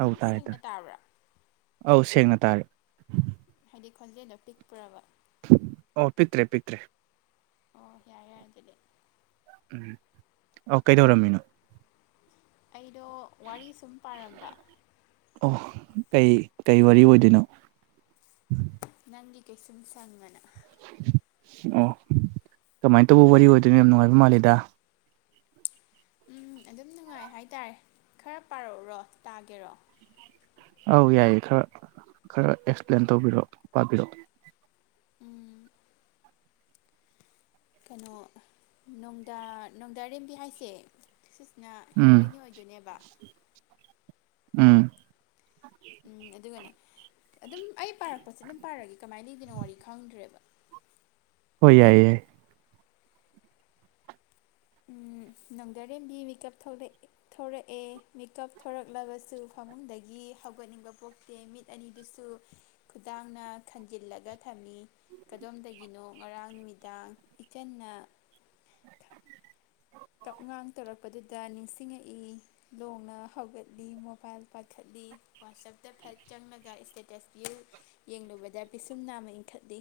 ꯑꯧ ꯑꯗꯨꯝ ꯇꯥꯔꯦ ꯇꯥꯔꯦ ꯁꯦꯡꯅ ꯇꯥꯕ꯭ꯔꯥ ꯑꯧ ꯁꯦꯡꯅ ꯇꯥꯔꯦ ꯍꯥꯏꯗꯤ ꯈꯣꯟꯖꯦꯜꯗꯣ ꯄꯤꯛꯄ꯭ꯔꯕ ꯑꯣ ꯄꯤꯛꯇ꯭ꯔꯦ ꯄꯤꯛꯇ꯭ꯔꯦ ꯑꯣ ꯌꯥꯔꯦ ꯌꯥꯔꯦ ꯑꯗꯨꯗꯤ ꯎꯝ ꯑꯣ ꯀꯩꯗꯧꯔꯝꯃꯤꯅꯣ ꯑꯩꯗꯣ ꯋꯥꯔꯤ ꯁꯨꯝ ꯄꯥꯔꯝꯕ ꯑꯣ ꯀꯩ ꯀꯩ ꯋꯥꯔꯤ ꯑꯣꯏꯗꯣꯏꯅꯣ ꯅꯪꯒꯤ ꯀꯩꯁꯨꯝꯁꯪ ꯑꯅꯥ ꯑꯣ ꯀꯃꯥꯏꯅ ꯇꯧꯕ ꯋꯥꯔꯤ ꯑꯣꯏꯗꯣꯏꯅꯣ ꯌꯥꯝ ꯅꯨꯡꯉꯥꯏꯕ ꯃꯥꯜꯂꯤꯗ ꯎꯝ ꯑꯗꯨꯝ ꯅꯨꯡꯉꯥꯏ ꯍꯥꯏꯇꯥꯔꯦ ꯈꯔ ꯄꯥꯔꯛꯎꯔꯣ ꯇꯥꯒꯦꯔꯣ ꯑꯧ ꯌꯥꯏꯌꯦ ꯈꯔ -ꯈꯔ ꯑꯦꯛꯁꯄ꯭ꯂꯦꯟ ꯇꯧꯕꯤꯔꯛꯑꯣ ꯄꯥꯕꯤꯔꯛꯑꯣ ꯎꯝ ꯀꯩꯅꯣ ꯅꯣꯡꯗꯥ ꯅꯣꯡꯗꯥꯔꯦꯝꯕꯤ ꯍꯥꯏꯁꯦ ꯁꯤꯁꯤꯅ ꯎꯝ ꯍꯦꯔꯣꯏꯟ ꯑꯣꯏꯗꯣꯏꯅꯦꯕ ꯎꯝ ꯎꯝ ꯑꯗꯨꯒꯅꯦ ꯑꯗꯨꯝ ꯑꯩ ꯄꯥꯔꯛꯄꯁꯦ ꯑꯗꯨꯝ ꯄꯥꯔꯛꯑꯒꯦ ꯀꯃꯥꯏꯅ ꯂꯩꯗꯣꯏꯅꯣ ꯋꯥꯔꯤ ꯈꯪꯗ꯭ꯔꯦꯕ ꯍꯣꯏ ꯌꯥꯏꯌꯦ ꯌꯥꯏꯌꯦ ꯎꯝ ꯅꯧꯗꯥꯔꯦꯝꯕꯤ ꯃꯤꯀꯞ ꯊꯣꯛꯂꯛ ꯊꯣꯔꯛꯑꯦ ꯃꯤꯀꯞ ꯊꯣꯔꯛꯂꯕꯁꯨ ꯐꯃꯨꯡꯗꯒꯤ ꯍꯧꯒꯠꯅꯤꯡꯕ ꯄꯣꯛ ꯗꯦ ꯃꯤꯠ ꯑꯅꯤꯗꯨꯁꯨ ꯈꯨꯗꯥꯡꯅ ꯈꯟꯖꯤꯜꯂꯒ ꯊꯝꯃꯤ ꯀꯗꯣꯝꯗꯒꯤꯅꯣ ꯉꯔꯥꯡ ꯅꯨꯃꯤꯗꯥꯡ ꯏꯆꯟꯅ [unintelligible] ꯀꯞꯉꯥꯡ ꯇꯧꯔꯛꯄꯗꯨꯗ ꯅꯤꯡꯁꯤꯡꯉꯛꯏ ꯂꯣꯡꯅ ꯍꯧꯒꯠꯂꯤ ꯃꯣꯕꯥꯏꯜ ꯄꯥꯏꯈꯠꯂꯤ ꯋꯥꯆꯞꯇ ꯐꯠ ꯆꯪꯂꯒ ꯏꯁꯇꯦꯇꯁ ꯕ꯭ꯌꯨ ꯌꯦꯡꯂꯨꯕꯗ ꯄꯤꯁꯨꯝ ꯅꯥꯝꯃ ꯏꯟꯈꯠꯂꯤ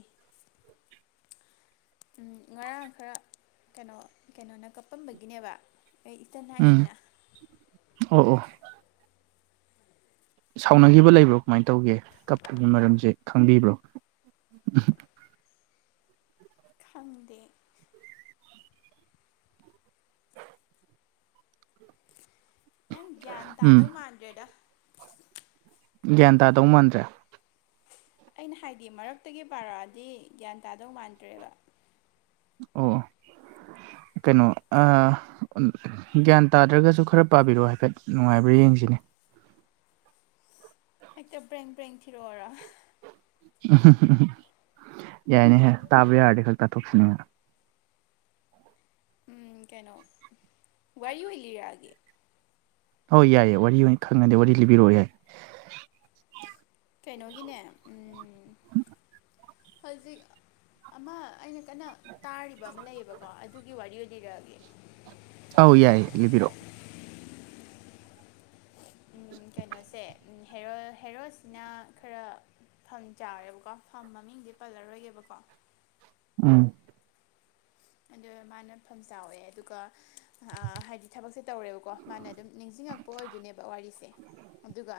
ꯎꯝ ꯉꯔꯥꯡ ꯈꯔ ꯀꯩꯅꯣ- ꯀꯩꯅꯣꯅ ꯀꯞꯄꯝꯕꯒꯤꯅꯦꯕ ꯑꯩ ꯏꯆꯟ ꯎꯝ ꯍꯥꯏꯁꯤꯅ ꯑꯣ ꯑꯣ ꯁꯥꯎꯅꯈꯤꯕ ꯂꯩꯕ꯭ꯔꯣ ꯀꯃꯥꯏꯅ ꯇꯧꯒꯦ ꯀꯞꯄꯒꯤ ꯃꯔꯝꯁꯦ ꯈꯪꯕꯤꯕ꯭ꯔꯣ ꯎꯝ ꯈꯪꯗꯦ ꯅꯪ ꯒ꯭ꯌꯥꯟ ꯎꯝ ꯇꯥꯗꯧ ꯃꯥꯟꯗ꯭ꯔꯦꯗ ꯒ꯭ꯌꯥꯟ ꯇꯥꯗꯧ ꯃꯥꯟꯗ꯭ꯔꯦ ꯑꯩꯅ ꯍꯥꯏꯗꯤ ꯃꯔꯛꯇꯒꯤ ꯄꯥꯔꯛꯑꯗꯤ ꯒ꯭ꯌꯥꯟ ꯇꯥꯗꯧ ꯃꯥꯟꯗ꯭ꯔꯦꯕ ꯑꯣ ꯀꯩꯅꯣ ꯑ ꯑꯝ ꯒ꯭ꯌꯥꯟ ꯇꯥꯗ꯭ꯔꯒꯁꯨ ꯈꯔ ꯄꯥꯕꯤꯔꯛꯑꯣ ꯍꯥꯏꯐꯦꯠ ꯅꯨꯡꯉꯥꯏꯕ꯭ꯔꯥ ꯌꯦꯡꯁꯤꯅꯦ ꯍꯦꯛꯇ ꯕ꯭ꯔꯦꯡ ꯕ꯭ꯔꯦꯡ ꯊꯤꯔꯛꯑꯣꯔ ꯌꯥꯏꯅꯦ-ꯌꯥꯏ ꯇꯥꯕ ꯌꯥꯔꯗꯤ ꯈꯔ ꯇꯥꯊꯣꯛꯁꯤꯅꯦ ꯎꯝ ꯀꯩꯅꯣ ꯋꯥꯔꯤ ꯑꯣꯏ ꯂꯤꯔꯛꯑꯒꯦ ꯍꯣꯏ ꯌꯥꯏꯌꯦ ꯋꯥꯔꯤ ꯑꯣꯏꯅ ꯈꯪꯉꯗꯤ ꯋꯥꯔꯤ ꯑꯣꯏꯅ ꯂꯤꯕꯤꯔꯛꯑꯣ ꯌꯥꯏ ꯀꯩꯅꯣꯒꯤꯅꯦ ꯎꯝ ꯍꯧꯖꯤꯛ ꯑꯃ ꯑꯩꯅ ꯀꯟꯅ ꯇꯥꯔꯤꯕ ꯑꯃ ꯂꯩꯌꯦꯕꯀꯣ ꯑꯗꯨꯒꯤ ꯋꯥꯔꯤ ꯑꯣꯏꯅ ꯂꯤꯔꯛꯑꯒꯦ ꯑꯧ ꯌꯥꯏꯌꯦ ꯂꯤꯕꯤꯔꯛꯑꯣ ꯀꯩꯅꯣꯁꯦ ꯍꯦꯔꯣ -ꯍꯦꯔꯣꯁꯤꯅ ꯈꯔ ꯐꯝ ꯆꯥꯔꯦꯕꯀꯣ ꯐꯝ ꯃꯃꯤꯡꯗꯤ ꯄꯜꯂꯔꯣꯏꯒꯦꯕꯀꯣ ꯎꯝ ꯑꯗꯣ ꯃꯥꯅ ꯐꯝ ꯆꯥꯎꯋꯦ ꯑꯗꯨꯒ ꯑꯥ ꯍꯥꯏꯗꯤ ꯊꯕꯛꯁꯦ ꯇꯧꯔꯦꯕꯀꯣ ꯃꯥꯅ ꯑꯗꯨꯝ ꯅꯤꯡꯁꯤꯡꯉꯛꯄ ꯑꯣꯏꯗꯣꯏꯅꯦꯕ ꯋꯥꯔꯤꯁꯦ ꯑꯗꯨꯒ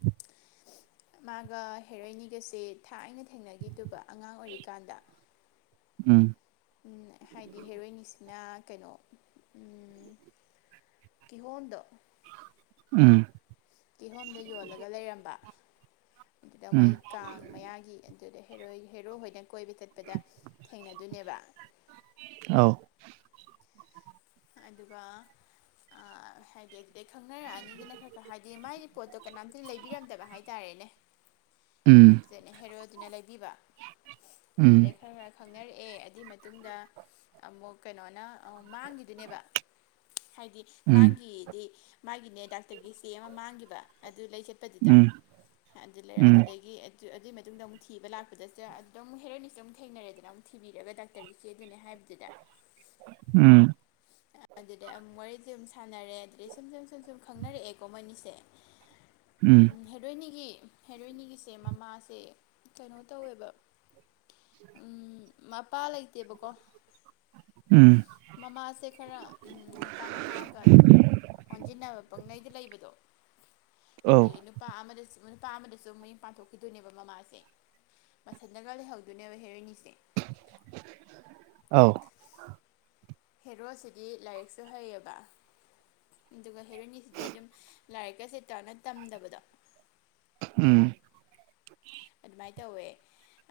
[inaudible] ꯃꯥꯒ ꯍꯦꯔꯣꯏꯟꯅꯤꯒꯁꯦ ꯊꯥꯏꯅ ꯊꯦꯡꯅꯈꯤꯗꯨꯕ ꯑꯉꯥꯡ ꯑꯣꯏꯔꯤꯀꯥꯟꯗ ꯎꯝ ꯎꯝ ꯍꯥꯏꯗꯤ ꯍꯦꯔꯣꯏꯟꯅꯤꯁꯤꯅ ꯀꯩꯅꯣ ꯀꯤꯍꯣꯝꯗꯣ ꯎꯝ ꯀꯤꯍꯣꯝꯗ ꯌꯣꯜꯂꯒ ꯂꯩꯔꯝꯕ ꯑꯗꯨꯗ ꯃꯩ ꯎꯝ ꯀꯥꯡ ꯃꯌꯥꯒꯤ ꯑꯗꯨꯗꯩꯩ ꯍꯦꯔꯣꯏ ꯍꯦꯔꯣ ꯍꯣꯏꯅ ꯀꯣꯏꯕ ꯆꯠꯄꯗ ꯊꯦꯡꯅꯗꯣꯏꯅꯦꯕ ꯑꯥꯎ ꯑꯗꯨꯒ ꯑꯥ ꯍꯥꯏꯗꯤ ꯑꯗꯨꯗꯩ ꯈꯪꯅꯔꯛꯑꯅꯤꯗꯅ ꯈꯔ ꯈꯔ ꯍꯥꯏꯗꯤ ꯃꯥꯒꯤ ꯄꯣꯠꯇꯣ ꯀꯅꯥꯝꯇꯅ ꯂꯩꯕꯤꯔꯝꯗꯕ ꯍꯥꯏꯇꯥꯔꯦꯅꯦ [inaudible] ꯎꯝ ꯑꯗꯨꯗꯩꯩ ꯍꯦꯔꯣꯗꯨꯅ ꯂꯩꯕꯤꯕ ꯑꯗꯨꯗꯩ ꯎꯝ ꯈꯔ ꯈꯔ ꯈꯪꯅꯔꯛꯑꯦ ꯑꯗꯨꯏ ꯃꯇꯨꯡꯗ ꯑꯃꯨꯛ ꯀꯩꯅꯣꯅ ꯃꯥꯡꯒꯤ ꯗꯨꯅꯦꯕ ꯍꯥꯏꯗꯤ ꯎꯝ ꯃꯥꯒꯤꯗꯤ ꯃꯥꯒꯤꯅꯦ ꯗꯥꯛꯇꯔꯒꯤ ꯆꯦ ꯑꯃ ꯃꯥꯡꯒꯤꯕ ꯑꯗꯨ ꯂꯩ ꯆꯠꯄꯗꯨꯗ ꯎꯝ ꯑꯗꯨ ꯂꯩꯔ ꯎꯝ ꯑꯗꯨꯗꯒꯤ ꯑꯗꯨ ꯑꯗꯨꯏ ꯃꯇꯨꯡꯗ ꯑꯃꯨꯛ ꯊꯤꯕ ꯂꯥꯛꯄꯗꯁꯨ ꯑꯗꯨꯝ ꯍꯦꯔꯣꯏꯟꯅꯤꯁꯨ ꯑꯃꯨꯛ ꯊꯦꯡꯅꯔꯦꯗꯅ ꯑꯃꯨꯛ ꯊꯤꯕꯤꯔꯒ ꯗꯥꯛꯇꯔꯒꯤ ꯆꯦꯗꯨꯅꯦ ꯍꯥꯏꯕꯗꯨꯗ ꯎꯝ ꯑꯗꯨꯗꯩꯩ ꯑꯃꯨꯛ ꯋꯥꯔꯤꯗꯤ ꯑꯗꯨꯝ ꯁꯥꯟꯅꯔꯦ ꯑꯗꯨꯗꯩ ꯁꯨꯝ ꯁꯨꯝ ꯁꯨꯝ ꯁꯨꯝ ꯈꯪꯅꯔꯛꯑꯦꯀꯣ ꯃꯣꯏꯅꯤꯁꯦ [inaudible] ꯍꯦꯔꯣꯏꯟꯅꯤꯒꯤ ꯍꯦꯔꯣꯏꯟꯅꯤꯒꯤꯁꯦ ꯃꯃꯥꯁꯦ ꯀꯩꯅꯣ ꯇꯧꯋꯦꯕ ꯎꯝ ꯃꯄꯥ ꯂꯩꯇꯦꯕꯀꯣ ꯎꯝ ꯃꯃꯥꯁꯦ ꯈꯔ ꯅꯨꯄꯥ ꯅꯍꯥꯒ ꯑꯗꯨꯝ ꯑꯣꯟꯖꯤꯟꯅꯕ ꯄꯪꯂꯩꯗ ꯂꯩꯕꯗꯣ ꯑꯧ ꯑꯗꯩꯩ ꯅꯨꯄꯥ ꯑꯃꯗꯁꯨ ꯅꯨꯄꯥ ꯑꯃꯗꯁꯨ ꯃꯌꯨꯝ ꯄꯥꯟꯊꯣꯛꯈꯤꯗꯣꯏꯅꯦꯕ ꯃꯃꯥꯁꯦ ꯃꯊꯟꯗꯒ ꯂꯩꯍꯧꯗꯣꯏꯅꯦꯕ ꯍꯦꯔꯣꯏꯅꯤꯁꯦ ꯑꯥꯎ ꯍꯦꯔꯣꯁꯤꯗꯤ ꯂꯥꯏꯔꯤꯛꯁꯨ ꯍꯩꯌꯦꯕ ꯑꯗꯨꯒ ꯍꯦꯔꯣꯏꯟꯅꯤꯁꯤꯗꯤ ꯑꯗꯨꯝ ꯂꯥꯏꯔꯤꯛꯀ ꯁꯦ ꯄꯥꯛꯅ ꯇꯝꯗꯕꯗꯣ ꯎꯝ ꯑꯗꯨꯃꯥꯏ ꯇꯧꯋꯦ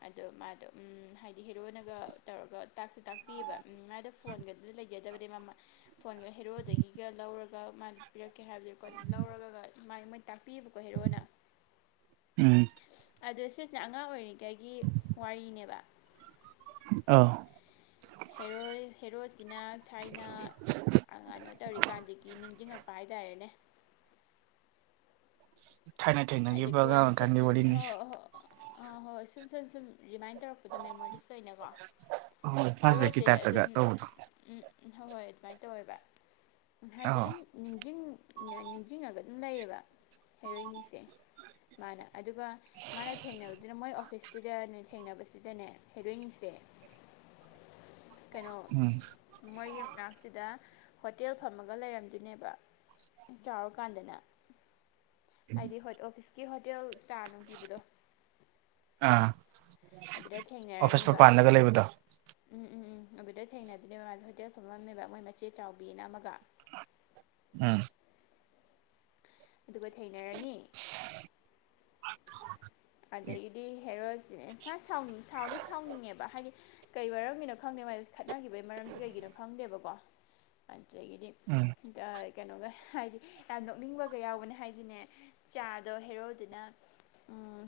ꯑꯗꯣ ꯃꯥꯗꯣ ꯎꯝ ꯍꯥꯏꯗꯤ ꯍꯦꯔꯣꯅꯒ ꯇꯧꯔꯒ ꯇꯥꯛꯁꯨ ꯇꯥꯛꯄꯤꯑꯦꯕ ꯎꯝ ꯃꯥꯗꯣ ꯐꯣꯟꯒꯗꯨ ꯂꯩ ꯖꯗꯕꯅꯦ ꯃꯃ ꯐꯣꯟꯒ ꯍꯦꯔꯣꯗꯒꯤꯒ ꯂꯧꯔꯒ ꯃꯥꯅ ꯄꯤꯔꯛꯀꯦ ꯍꯥꯏꯕꯗꯨꯀꯣ ꯂꯧꯔꯒ ꯃꯥꯏ ꯃꯣꯏ ꯇꯥꯛꯄꯤꯌꯦꯕꯀꯣ ꯍꯦꯔꯣꯅ ꯎꯝ ꯑꯗꯣ ꯁꯤꯁꯤꯅ ꯑꯉꯥꯡ ꯑꯣꯏꯔꯤꯒꯩꯒꯤ ꯋꯥꯔꯤꯅꯦꯕ ꯑꯧ ꯍꯦꯔꯣꯏ ꯍꯦꯔꯣꯁꯤꯅ ꯊꯥꯏꯅ ꯑꯉꯥ ꯇꯧꯔꯤꯀꯥꯟꯗꯒꯤ ꯅꯤꯡꯖꯤꯡꯉꯛ ꯄ ꯍꯥꯏꯇꯔꯦꯅꯦ ꯊꯥꯡꯅ ꯊꯩ ꯍꯥꯏꯗꯤ ꯀꯣꯟꯅ ꯁ ꯍꯣꯏ ꯑ ꯍꯣꯏ ꯑ ꯍꯣꯏ ꯁꯨꯝ ꯁꯨꯝ ꯁꯨꯝ ꯔꯤꯃꯥꯏꯟ ꯇꯧꯔꯛ ꯄꯗꯣ ꯃꯦꯃꯣꯔꯤꯁ ꯑꯣꯏꯅꯀꯣ ꯍꯣꯏ ꯐ꯭ꯂꯥꯁ ꯕꯦꯛꯀꯤ ꯍꯦꯔꯣꯁꯦ ꯇꯥꯏꯞꯇꯒ ꯑꯗꯨꯝ ꯇꯧꯕꯗꯣ ꯎꯝ ꯎꯝ ꯍꯣꯏ ꯍꯣꯏ ꯑꯗꯨꯃꯥꯏꯅ ꯇꯧꯋꯦꯕ ꯍꯥꯏꯗꯤ ꯑꯧ ꯑꯗꯨꯝ ꯅꯤꯡꯖꯤꯡ ꯅꯤꯡꯖꯤꯡꯉꯒ ꯑꯗꯨꯝ ꯂꯩꯌꯦꯕ ꯍꯩꯔꯣꯏꯅꯤꯁꯦ ꯃꯥꯅ ꯑꯗꯨꯒ ꯃꯥꯅ ꯊꯦꯡꯅꯕꯗꯨꯅ ꯃꯣꯏ ꯑꯣꯐꯤꯁꯁꯤꯗꯅꯦ ꯊꯦꯡꯅꯕꯁꯤꯗꯅꯦ ꯍꯩꯔꯣꯏꯅꯤꯁꯦ [inaudible] ꯀꯩꯅꯣ ꯎꯝ ꯃꯣꯏꯒꯤ ꯃꯅꯥꯛꯁꯤꯗ ꯍꯣꯇꯦꯜ ꯐꯝꯃꯒ ꯂꯩꯔꯝꯗꯣꯏꯅꯦꯕ ꯆꯥꯎꯔꯀꯥꯟꯗꯅꯦ ꯍꯥꯏꯗꯤ ꯑꯣꯐꯤꯁꯀꯤ ꯍꯣꯇꯦꯜ ꯆꯥ ꯅꯨꯡ ꯄꯤꯕꯗꯣ ꯑꯥ ꯑꯗꯨꯗ ꯑꯣꯐꯤꯁ ꯊꯦꯡꯅꯔꯅꯤꯕ ꯃꯄꯥꯟꯗꯒ ꯂꯩꯕꯗꯣ ꯎꯝ ꯎꯝ ꯎꯝ ꯑꯗꯨꯗ ꯊꯦꯡꯅꯗꯅꯦꯕ ꯃꯥꯁꯦ ꯍꯣꯇꯦꯜ ꯐꯝꯃꯝꯃꯦꯕ ꯃꯣꯏ ꯃꯆꯦ ꯆꯥꯎꯕꯤꯅ ꯑꯃꯒ ꯎꯝ ꯑꯗꯨꯒ ꯊꯦꯡꯅꯔꯅꯤ ꯑꯗꯒꯤꯗꯤ ꯍꯦꯔꯣꯁꯦ ꯁꯅꯤꯡ ꯁꯥꯎꯗꯤ ꯁꯥꯎꯅꯤꯡꯉꯦꯕ ꯍꯥꯏꯗꯤ ꯀꯩ ꯃꯔꯝꯒꯤꯅꯣ ꯈꯪꯗꯦ ꯃꯥꯁꯦ ꯈꯠꯅꯈꯤꯕꯒꯤ ꯃꯔꯝꯁꯦ ꯀꯩꯒꯤꯅꯣ ꯈꯪꯗꯦꯕꯀꯣ ꯑꯗꯨꯗꯒꯤꯗꯤ ꯎꯝ ꯀꯩꯅꯣꯒ ꯍꯥꯏꯗꯤ ꯌꯥꯝ ꯅꯣꯛꯅꯤꯡꯕꯒ ꯌꯥꯎꯕꯅꯦ ꯍꯥꯏꯗꯤꯅꯦ ꯆꯥꯗꯣ ꯍꯦꯔꯣꯗꯨꯅ ꯎꯝ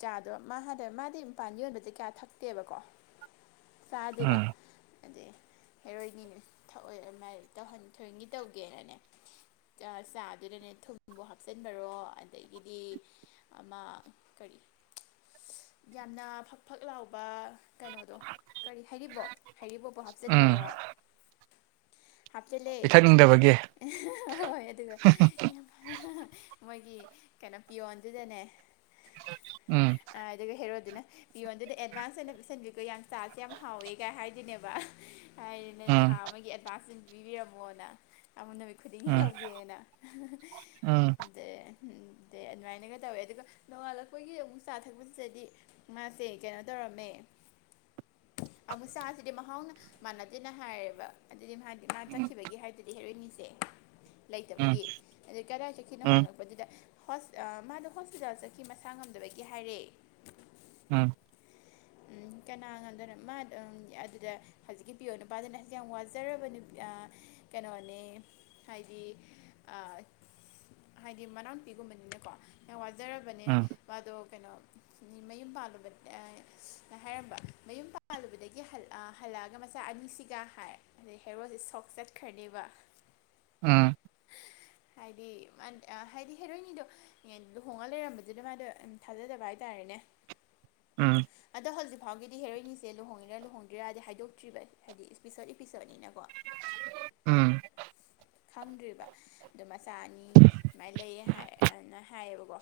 ꯆꯥꯗꯣ ꯃꯥ ꯍꯥꯟꯅ ꯃꯥꯗꯤ ꯃꯄꯥꯟꯗ ꯌꯣꯟꯕ ꯖ‌ꯦ ꯀꯌꯥ ꯊꯛꯇꯦꯕꯀꯣ ꯆꯥ ꯗ‌ꯦꯕ ꯎꯝ ꯑꯗꯩ ꯍꯦꯔꯣꯏꯅꯤꯅ‌ꯦ ꯊꯛꯑꯣꯏ ꯑꯗꯨ ꯃꯥꯥꯏ ꯇꯧꯍꯟ ꯊꯣꯏꯒꯤ ꯇꯧꯒꯦꯅꯅꯦ ꯆꯥ ꯗꯨꯗꯅꯦ ꯊꯨꯝꯕꯨ ꯍꯥꯞꯆꯤꯟꯕꯔꯣ ꯑꯗꯒꯤꯗꯤ ꯑꯃꯥ ꯀꯔꯤ ꯌꯥꯝꯅ ꯐꯛ ꯐꯛ ꯂꯥꯎꯕ ꯀꯩꯅꯣꯗꯣ ꯀꯔꯤ ꯍꯩꯔꯤꯕꯣꯕ ꯍꯩꯔꯤꯕꯣꯕ ꯄꯨ ꯎꯝ ꯍꯥꯞꯆꯤꯟꯕꯔꯣ ꯍꯥꯞꯆꯤꯜꯂꯦ ꯄꯤꯊꯛꯅꯤꯡꯗꯕꯒꯤ ꯍꯣꯏ ꯑꯗꯨꯒ ꯃꯣꯏꯒꯤ ꯀꯩꯅꯣ ꯄꯤꯌꯣꯟꯗꯨꯗꯅꯦ ꯎꯝ ꯑ ꯑꯗꯨꯒ ꯍꯦꯔꯣꯗꯨꯅ ꯄꯤꯌꯣꯟꯗꯨꯗ ꯑꯦꯗꯚꯥꯟꯁ ꯑꯣꯏꯅ ꯄꯤꯁꯟꯕꯤꯒ‌ꯣ ꯌꯥꯝ ꯆꯥꯁꯦ ꯌꯥꯝ ꯍꯥꯎꯋꯦ ꯀꯥꯏ ꯍꯥꯏꯗꯨꯅꯦꯕ ꯍꯥꯏꯔꯤꯅꯦ ꯊꯥ ꯎꯝ ꯑꯃꯥꯒꯤ ꯑꯦꯗꯚꯥꯟꯁ [unintelligible] ꯄꯤꯕꯤꯔꯝꯃꯣꯅ ꯑꯃꯥ ꯅꯨꯃꯤꯠ ꯈꯨꯗꯤꯡꯒꯤ ꯎꯝ ꯂꯧꯒꯦꯅ ꯎꯝ [unintelligible] ꯎꯝ ꯗ‌ꯦ ꯑꯗꯨꯃꯥꯏꯅꯒ ꯇꯧꯋꯦ ꯑꯗꯨꯒ ꯅꯣꯉꯥꯜꯂꯛꯄꯒꯤ ꯑꯃꯨꯛ ꯆꯥ ꯊꯛꯄꯁꯤꯗꯗꯤ ꯃꯥꯁꯦ ꯀ‌ꯦꯅꯣ ꯇꯧꯔꯝꯃꯦ [inaudible] ꯑꯃꯨꯛ ꯆꯥꯁꯤꯗꯤ ꯃꯍꯥꯎꯅ ꯃꯥꯅꯗꯦꯅ ꯍꯥꯏꯔꯦꯕ ꯑꯗꯨꯗꯤ ꯃꯥꯗꯤ ꯃꯥ ꯆꯠꯈꯤꯕꯒꯤ ꯍꯥꯏꯗꯨꯗꯤ ꯍꯦꯔꯣꯏꯅꯤꯁꯦ ꯎꯝ ꯂꯩꯇꯕꯒꯤ ꯑ‌ꯦ ꯀꯔꯥꯏ ꯆꯈꯤꯅ‌ꯣ ꯎꯝ ꯍꯪꯂ ꯄꯗꯨꯗ ꯍ‌ꯣꯁ ꯑꯥ ꯃꯥꯗꯣ ꯍꯣꯁꯄꯤꯇꯥꯜ ꯆꯈꯤ ꯃꯁꯥ ꯉꯝꯗꯕꯒꯤ ꯍꯥꯏꯔ‌ꯦ ꯎꯝ ꯎꯝ ꯀꯅꯥꯒꯗꯔ ꯃꯥ ꯑꯝ ꯑꯗꯨꯗ ꯍꯖꯤꯛꯀꯤ ꯄꯤꯌ‌ꯣꯟ ꯅꯨꯄꯥꯖꯤꯅ ꯌꯥꯝ ꯋꯖꯔꯕ ꯅ‌ꯦ ꯑꯥ ꯀ‌ꯦꯅꯣꯅꯦ ꯍꯥꯏꯗꯤ ꯑꯥ ꯍꯥꯏꯗꯤ ꯃꯅꯥꯎ ꯅꯨꯄꯤ ꯒꯨꯝꯕꯅꯤꯅꯀꯣ ꯌꯥꯝ ꯋꯥꯖꯔꯕꯅꯦ ꯎꯝ ꯃꯥꯗꯣ ꯀꯩꯅꯣ ꯃꯌꯨꯝ ꯄꯥꯜꯂꯨꯕ ꯍꯥꯏꯔꯝꯕ ꯃꯌꯨꯝ ꯄꯥꯜꯂꯨꯕꯗꯒꯤ ꯍꯜ ꯑꯥ ꯍꯂꯑꯒ ꯃꯆꯥ ꯑꯅꯤꯁꯤꯒ ꯍꯥꯏ ꯑꯗꯩ ꯍꯦꯔꯣ ꯖ‌ꯦ ꯁꯣꯛ ꯆꯠꯈ꯭ꯔꯅꯦꯕ ꯎꯝ ꯍꯥꯏꯗꯤ ꯃꯥꯟ ꯑꯥ ꯍꯥꯏꯗꯤ ꯍꯦꯔꯣꯏꯅꯤꯗꯣ ꯌ‌ꯦꯟ ꯂꯨꯍꯣꯡꯉ ꯂꯩꯔꯝꯕꯗꯨꯗ ꯃꯥꯗꯣ ꯊꯥꯖꯗꯕ ꯍꯥꯏꯇꯥꯔꯦꯅꯦ ꯎꯝ ꯑꯗꯣ ꯍꯧꯖꯤꯛ ꯐꯥꯎꯒꯤꯗꯤ ꯍꯦꯔꯣꯏꯅꯤꯁꯦ ꯂꯨꯍꯣꯡꯉꯤꯔꯥ ꯂꯨꯍꯣꯡꯗꯔꯤꯔꯗꯤ ꯍꯥꯏꯗꯣꯛꯇ꯭ꯔꯤꯕ ꯍꯥꯏꯗꯤ ꯏꯁꯄꯤꯁ‌ꯣꯠ ꯏꯄꯤꯁꯣꯠꯅꯤꯅꯀꯣ ꯎꯝ ꯈꯪꯗ꯭ꯔꯤꯕ ꯗ‌ꯣ ꯃꯆꯥ ꯑꯅꯤ ꯁꯨꯃꯥꯏ ꯂꯩꯌꯦ ꯍꯥꯏꯅ ꯍꯥꯏꯌꯦꯕꯀꯣ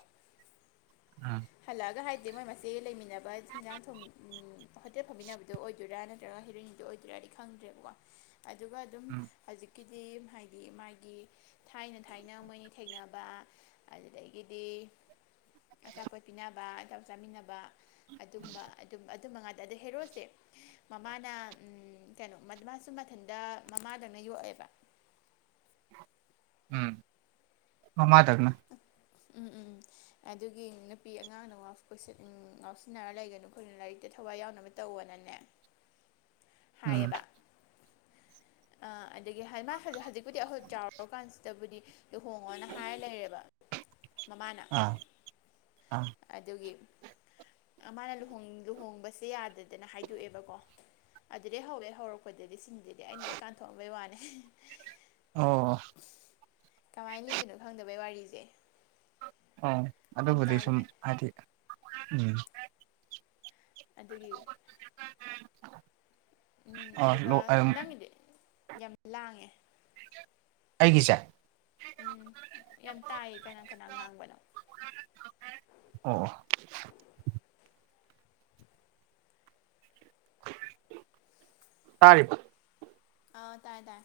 ꯎꯝ ꯍꯂꯥꯑꯒ ꯍꯥꯏꯗꯤ ꯃꯣꯏ ꯃꯆ‌ꯦ ꯂꯩꯃꯤꯟꯅꯕ ꯍꯤꯟꯖꯥꯡ ꯊꯣꯡꯃꯤꯟ ꯍꯣꯇꯦꯜ ꯐꯃꯤꯟꯅꯕꯗꯣ ꯑꯣꯏꯗꯣꯏꯔꯥ ꯅꯠꯇ꯭ꯔꯒ ꯍ‌ꯦꯔꯣꯏꯅꯤꯗꯨ ꯑꯣꯏ ꯗꯨꯔꯗꯤ ꯈꯪꯗ꯭ꯔꯦꯕꯀꯣ ꯑꯗꯨꯒ ꯑꯗꯨꯝ ꯎꯝ ꯍꯖꯤꯛꯀꯤ ꯗꯤꯝ ꯍꯥꯏ ꯗꯤ ꯃꯥꯒꯤ ꯊꯥꯏꯅ ꯊꯥꯏꯅ ꯃꯣꯏꯅꯤ ꯊꯦꯡꯅꯕ ꯑꯗꯨꯗꯒꯤꯗꯤ ꯑꯆꯥꯄꯣꯠ ꯄꯤꯅꯕ [unintelligible] ꯆꯥꯃꯤꯟꯅꯕ ꯑꯗꯨꯝꯕ ꯑꯗꯨꯝ ꯇꯨꯝꯕ ꯉꯥꯇ ꯗ ꯍꯦꯔꯣꯁꯦ ꯃꯃꯥꯅ ꯎꯝ ꯀꯅꯣ ꯃꯥꯁꯨ ꯃꯊꯟꯗ ꯃꯃꯥꯗ‌ꯪꯅ ꯌꯣꯛꯑꯦꯕ ꯎꯝ ꯃꯥꯃꯥ ꯗꯪꯅ ꯎꯝ ꯎꯝ ꯑꯗꯨꯒꯤ ꯅꯨꯄꯤ ꯑꯉꯥꯡꯅ [unintelligible] ꯉꯥꯎꯁꯤꯟꯅꯔ ꯂꯩꯒꯅꯨ ꯈꯣꯏꯅ ꯂꯥꯏꯔꯤꯛꯇ ꯊꯋꯥꯏ ꯌꯥꯎꯅꯕ ꯇꯧ ꯑꯅꯥꯅꯦ ꯎꯝ ꯍꯥꯏꯌꯦꯕ ꯑꯥ ꯑꯗꯒꯤ ꯍꯥꯏꯃꯥ ꯍꯖꯤꯛ ꯍꯖꯤꯛꯄꯨꯗꯤ ꯑꯈꯣꯏ ꯆꯥꯎꯔ ꯀꯥꯟꯁꯤꯗꯕꯨꯗꯤ ꯂꯨꯍꯣꯡꯉꯣꯅ ꯍꯥꯏꯔ ꯂꯩꯔꯦꯕ ꯃꯃꯥꯅ ꯑ ꯑ ꯑꯗꯨꯒꯤ ꯃꯥꯅ ꯂꯨꯍꯣꯡꯕꯁꯦ ꯌꯥꯗꯗꯅ ꯍꯥꯏꯗꯣꯛꯑꯦꯕꯀꯣ ꯑꯗꯨꯗꯤ ꯍꯧꯋꯦ ꯍꯧꯔꯛꯄꯗꯗꯤ ꯁꯤꯡꯗꯨꯗꯤ ꯑꯩꯅ ꯂꯣꯏꯅꯥ ꯀꯥꯟꯊꯣꯛꯑꯝꯕꯩ ꯋꯥꯅꯦ ꯑꯣ ꯀꯃꯥꯏꯅ ꯂꯤꯗꯣꯏꯅꯣ ꯈꯪꯗꯕꯩ ꯋꯥꯔꯤꯁꯦ ꯑꯣ ꯀꯟ ꯑꯗꯨꯕꯨꯗꯤ ꯁꯨꯝ ꯇꯥꯈꯤꯕꯅꯦ ꯍꯥꯏꯗꯤ ꯎꯝ ꯑꯗꯨꯒꯤ ꯎꯝ ꯎꯝ ꯎꯝ ꯑꯗꯨꯒ ꯅꯪꯒꯤꯗꯤ ꯌꯥꯝ ꯂꯥꯡꯉꯦ ꯑꯩꯒꯤꯁꯦ ꯎꯝ ꯌꯥꯝ ꯇꯥꯏꯌꯦ ꯀꯅꯥ ꯀꯅꯥ ꯉꯥꯡꯕꯅꯣ ꯑꯣ ꯇꯥꯔꯤꯕ ꯑꯥ ꯇꯥꯏ ꯇꯥꯏ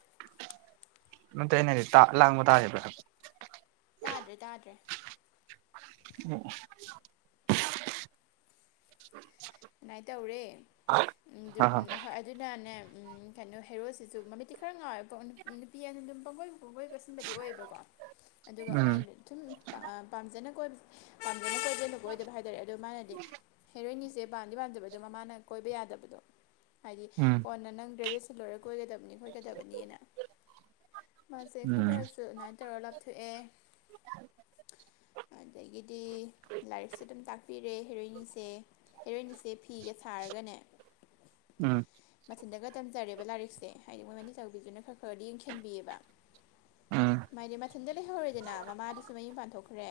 ꯅꯠꯇꯦ ꯑꯩ ꯅꯥ ꯍꯥꯏꯗꯤꯕꯂꯥꯡꯕ ꯇꯥꯔꯤꯕ꯭ꯔꯥ ꯇꯥꯗ꯭ꯔꯦ ꯇꯥꯗ꯭ꯔꯦ ꯑꯣ [unintelligible] ꯑꯗꯨꯨꯃꯥꯏꯅ ꯇꯧꯔꯦ ꯍꯣꯏ ꯑꯗꯨꯅꯅꯦ ꯀꯩꯅꯣ ꯍꯦꯔꯣꯁꯤꯁꯨ ꯃꯃꯤꯠꯇꯤ ꯈꯔ ꯉꯥꯎꯋꯦ ꯅꯨꯄꯤ ꯑꯅ ꯑꯗꯨꯝ ꯄꯪꯒꯣꯏ ꯄꯪ ꯀꯣꯏ ꯀꯣꯏꯁꯤꯟꯕꯗꯤ ꯑꯣꯏꯌꯦꯕꯀꯣ ꯑꯗꯨꯒ ꯎꯝ ꯃꯥꯅꯗꯅꯤ ꯁꯨꯝ ꯄꯥꯝꯖꯅ ꯄꯥꯝꯖꯅ ꯀꯣꯏꯕꯗꯤ ꯑꯣꯏꯗꯕ ꯍꯥꯏ ꯇꯔꯦ ꯑꯗꯣ ꯃꯥꯅꯗꯤ ꯍꯦꯔꯣꯏꯅꯤꯁꯦ ꯄꯝꯗꯤ ꯄꯥꯝꯗꯕ ꯑꯗꯣ ꯃꯃꯥꯅ ꯀꯣꯏꯕ ꯌꯥꯗꯕꯗꯣ ꯍꯥꯏꯗꯤ ꯎꯝ ꯀꯣꯟꯅ ꯅꯪ ꯒ꯭ꯔꯦꯖꯨꯁ ꯁꯤ ꯂ‌ꯣꯏꯔꯥ ꯀ‌ꯣꯏꯒꯗꯕꯅꯤ ꯈ‌ꯣꯠꯀꯗꯕꯅꯤꯅ ꯃꯥꯁꯦ ꯎꯝ ꯈꯔꯗꯁꯨ ꯇꯧꯔ ꯂꯞ ꯊꯣꯛꯑꯦ ꯑꯗꯒꯤꯗꯤ ꯂꯥꯏꯔꯤꯛꯁꯨ ꯑꯗꯨꯝ ꯇꯥꯛꯄꯤꯔꯦ ꯍꯦꯔꯣꯏꯅꯤꯁꯦ ꯍꯦꯔꯣꯏꯅꯤꯁꯦ ꯐꯤ ꯐꯤꯒ ꯁꯥꯔꯒꯅꯦ ꯎꯝ ꯃꯊꯟꯗꯒ ꯇꯝꯖꯔꯦꯕ ꯂꯥꯏꯔꯤꯛꯁꯦ ꯍꯥꯏꯗꯤ ꯃꯣꯏ ꯃꯅꯦ ꯆꯥꯎꯕꯤꯗꯨꯅ ꯈꯔ ꯈꯔꯗꯤ ꯌꯦꯡꯁꯤꯟꯕꯤꯑꯕ ꯎꯝ ꯃꯥꯗꯤ ꯃꯊꯟꯇ ꯂꯩꯍꯧꯔꯦꯗꯅ ꯃꯃꯥꯗꯨꯁꯨ ꯃꯌꯨꯝ ꯄꯥꯟꯊꯣꯛꯈ꯭ꯔꯦ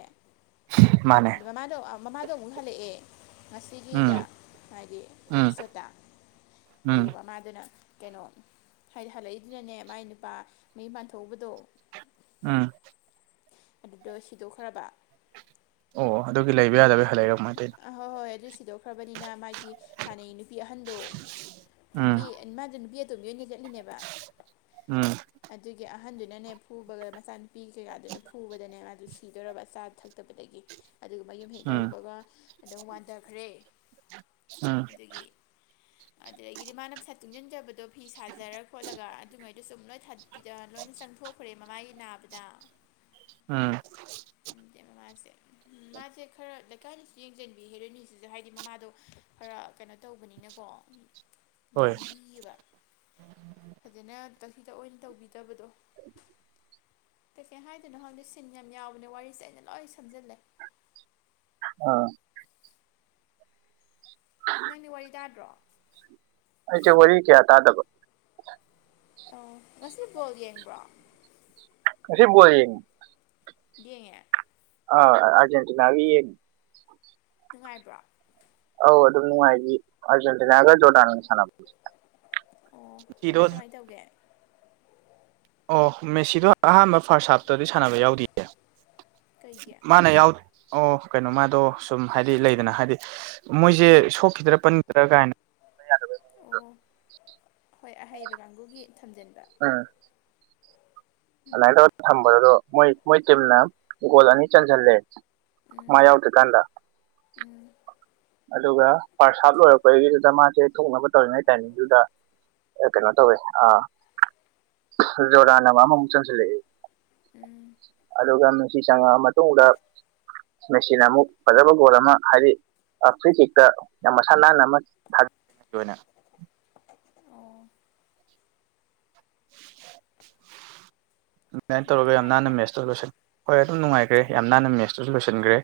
ꯃꯥꯅꯦ ꯑꯗ ꯃꯃꯥꯗꯣ ꯃꯃꯥꯗꯣ ꯑꯃꯨꯛ ꯍꯜꯂꯛꯑꯦ ꯉꯁꯤꯒꯤꯗ ꯎꯝ ꯍꯥꯏꯗꯤ ꯎꯝ ꯑꯦꯄꯤꯁꯣꯠꯇ ꯎꯝ ꯑꯗꯨꯒ ꯃꯥꯗꯨꯅ ꯀꯩꯅꯣ ꯍꯥꯏꯗꯤ ꯍꯜꯂꯛꯏꯗꯨꯅꯅꯦ ꯃꯥꯏ ꯅꯨꯄꯥ ꯃꯌꯨꯝ ꯄꯥꯟꯊꯣꯛꯎꯕꯗꯣ ꯎꯝ ꯑꯗꯨꯗꯣ ꯁꯤꯗꯣꯛꯈ꯭ꯔꯕ ꯑꯣ ꯑꯗꯨꯒꯤ ꯂꯩꯕ ꯌꯥꯗꯕꯩ ꯍꯜꯂꯛꯏꯔꯥ ꯅꯠꯇꯔꯥ ꯀꯃꯥꯏ ꯇꯧꯔꯤꯅꯣ ꯍꯣꯏ ꯍꯣꯏ ꯍꯣꯏ ꯑꯗꯨꯏ ꯁꯤꯗꯣꯛꯈ꯭ꯔꯕꯅꯤꯅ ꯃꯥꯒꯤ ꯍꯥꯟꯅꯩ ꯅꯨꯄꯤ ꯑꯍꯟꯗꯣ ꯎꯝ ꯅꯨꯄꯤ ꯃꯥꯗꯤ ꯅꯨꯄꯤ ꯑꯇꯣꯝ ꯕꯤꯑꯣꯏꯅ ꯆꯠꯂꯤꯅꯦꯕ ꯎꯝ ꯑꯗꯨꯒꯤ ꯑꯍꯟꯗꯨꯅꯅꯦ ꯐꯨꯕꯒ ꯃꯆꯥꯅꯨꯄꯤ ꯀꯩꯀꯥꯗꯨꯅ ꯐꯨꯕꯗꯅꯦ ꯃꯥꯗꯨ ꯁꯤꯗꯣꯔꯥꯕ ꯆꯥ ꯗ ꯐꯛꯇꯕꯗꯒꯤ ꯑꯗꯨꯒ ꯌꯨꯝ ꯍꯦꯛ ꯎꯝ ꯇꯔꯕꯒ ꯑꯗꯨꯝ ꯋꯥꯟꯊꯈ꯭ꯔꯦ ꯎꯝ ꯑꯗꯒꯤ ꯑꯗꯨꯗꯒꯤꯗꯤ ꯃꯥꯅ ꯄꯩꯁꯥ ꯇꯨꯡꯁꯤꯟꯖꯕꯗꯣ ꯐꯤ ꯁꯥꯖꯔ ꯈꯣꯠꯂꯒ ꯑꯗꯨꯉꯩꯗꯣ ꯁꯨꯝ ꯂꯣꯏ ꯄꯤꯗ ꯂꯣꯏꯅ ꯆꯪꯊꯣꯛꯈ꯭ꯔꯦ ꯃꯃꯥꯒꯤ ꯅꯥꯕꯗ ꯎꯝ ꯃꯥꯁꯦ ꯃꯥꯁꯦ ꯈꯔ ꯏ ꯀꯥꯏꯅꯁꯨ ꯌꯦꯡꯁꯤꯟꯕꯤ ꯍꯦꯔꯣꯏꯅꯤ ꯁꯤꯁꯨ ꯍꯥꯏꯗꯤ ꯃꯃꯥꯗꯣ ꯈꯔ ꯀꯩꯅꯣ ꯇꯧꯕꯅꯤꯅꯀꯣ ꯍꯣꯏ ꯉꯥꯡꯕꯤꯌꯦꯕ ꯐꯖꯅ ꯇꯊꯥ ꯇ ꯑꯣꯏꯅ ꯇꯧꯕꯤꯗꯕꯗꯣ ꯀꯩꯀꯩ ꯍꯥꯏꯗꯨꯅꯣ ꯈꯪꯗꯦ ꯁꯤꯟ ꯌꯥꯝ ꯌꯥꯎꯕꯅꯦ ꯋꯥꯔꯤꯁꯦ ꯑꯩꯅ ꯂꯣꯏ ꯁꯝꯖꯜꯂꯦ ꯑꯥ ꯅꯪꯗꯤ ꯋꯥꯔꯤ ꯇꯗ꯭ꯔꯣ ꯑꯩꯁꯦ ꯋꯥꯔꯤ ꯀꯌꯥ ꯇꯥꯗꯕ ꯑꯣ ꯉꯁꯤ ꯕꯣꯜ ꯌꯦꯡꯕ꯭ꯔꯣ ꯉꯁꯤ ꯕꯣꯜ ꯌꯦꯡ ꯌꯦꯡꯉꯦ ꯑ ꯑꯔꯖꯦꯟꯇꯤꯅꯥꯒꯤ ꯌꯦꯡꯉꯦ ꯅꯨꯡꯉꯥꯏꯕ꯭ꯔꯥ ꯑꯧ ꯑꯗꯨꯝ ꯅꯨꯡꯉꯥꯏꯈꯤ ꯑꯥꯔꯖꯦꯟꯇꯤꯅꯥꯒ ꯖꯣꯔꯗꯥꯟꯒ ꯁꯥꯟꯅꯕ ꯑꯣ ꯀꯃꯥꯏ ꯀꯃꯥꯏ ꯇꯧꯒꯦ ꯑꯣ ꯃꯦꯁꯤꯗꯣ ꯑꯍꯥꯟꯕ ꯐꯥꯔꯁ ꯍꯥꯞꯇꯗꯤ ꯁꯥꯟꯅꯕ ꯌꯥꯎꯗꯌꯦ ꯀꯩꯒꯤ ꯃꯥꯅ ꯌꯥꯎ ꯑꯣ ꯀꯩꯅꯣꯃꯗꯣ ꯁꯨꯝ ꯍꯥꯏꯗꯤ ꯂꯩꯗꯅ ꯍꯥꯏꯗꯤ ꯃꯣꯏꯁꯦ ꯁꯣꯛꯈꯤꯗ꯭ꯔꯥ ꯄꯟꯈꯤꯗ꯭ꯔꯥ ꯀꯥꯏꯅ ꯑꯣ ꯍꯣꯏ ꯑꯍꯩꯕ ꯀꯥꯡꯕꯨꯒꯤ ꯊꯝꯖꯤꯟꯕ ꯑꯥ ꯑꯥꯏ ꯎꯝ ꯇꯧꯔ ꯊꯝꯕꯗꯣ ꯃꯣꯏ ꯃꯣꯏ ꯇꯤꯝꯅ ꯒꯣꯜ ꯑꯅꯤ ꯆꯟꯁꯤꯜꯂꯦ ꯃꯥ ꯎꯝ ꯌꯥꯎꯗ꯭꯭ꯔꯀꯥꯟꯗ ꯎꯝ ꯑꯗꯨꯒ ꯐꯥꯔꯁꯍꯥꯞ ꯂꯣꯏꯔꯛꯄꯒꯤꯗꯨꯗ ꯃꯥꯁꯦ ꯊꯣꯛꯅꯕ ꯇꯧꯔꯤꯉꯩ ꯇꯥꯏꯃꯤꯡꯗꯨꯗ ꯀꯩꯅꯣ ꯇꯧꯋꯦ ꯑꯥ ꯖꯣꯔꯗꯥꯟꯅ ꯑꯃꯃꯨꯛ ꯆꯪꯁꯤꯜꯂꯛꯏꯦ ꯎꯝ ꯑꯗꯨꯒ ꯃꯦꯁꯤ ꯆꯪꯉꯛꯑ ꯃꯇꯨꯡꯗ ꯃꯦꯁꯤꯅ ꯑꯃꯨꯛ ꯐꯖꯕ ꯒꯣꯜ ꯑꯃ ꯍꯥꯏꯗꯤ ꯐ꯭ꯔꯤꯀꯤꯛꯇ ꯌꯥꯝ ꯃꯁꯥ ꯅꯥꯟꯅ ꯑꯃ ꯊꯥ ꯑꯣ [inaudible] [unintelligible] ꯑꯗꯨꯃꯥꯏꯅ ꯑꯗꯨꯝ ꯇꯧꯔꯒ ꯌꯥꯝ ꯅꯥꯟꯅ ꯅꯨꯡꯉꯥꯏꯈ꯭ꯔꯦ ꯃꯦꯠꯁꯇꯨ ꯂꯣꯏꯟ ꯍꯣꯏ ꯑꯗꯨꯝ ꯅꯨꯡꯉꯥꯏꯈ꯭ꯔꯦ ꯌꯥꯝ ꯅꯥꯟꯅ ꯃꯦꯠꯁꯇꯨꯁꯨ ꯂꯣꯏꯁꯤꯟꯈ꯭ꯔꯦ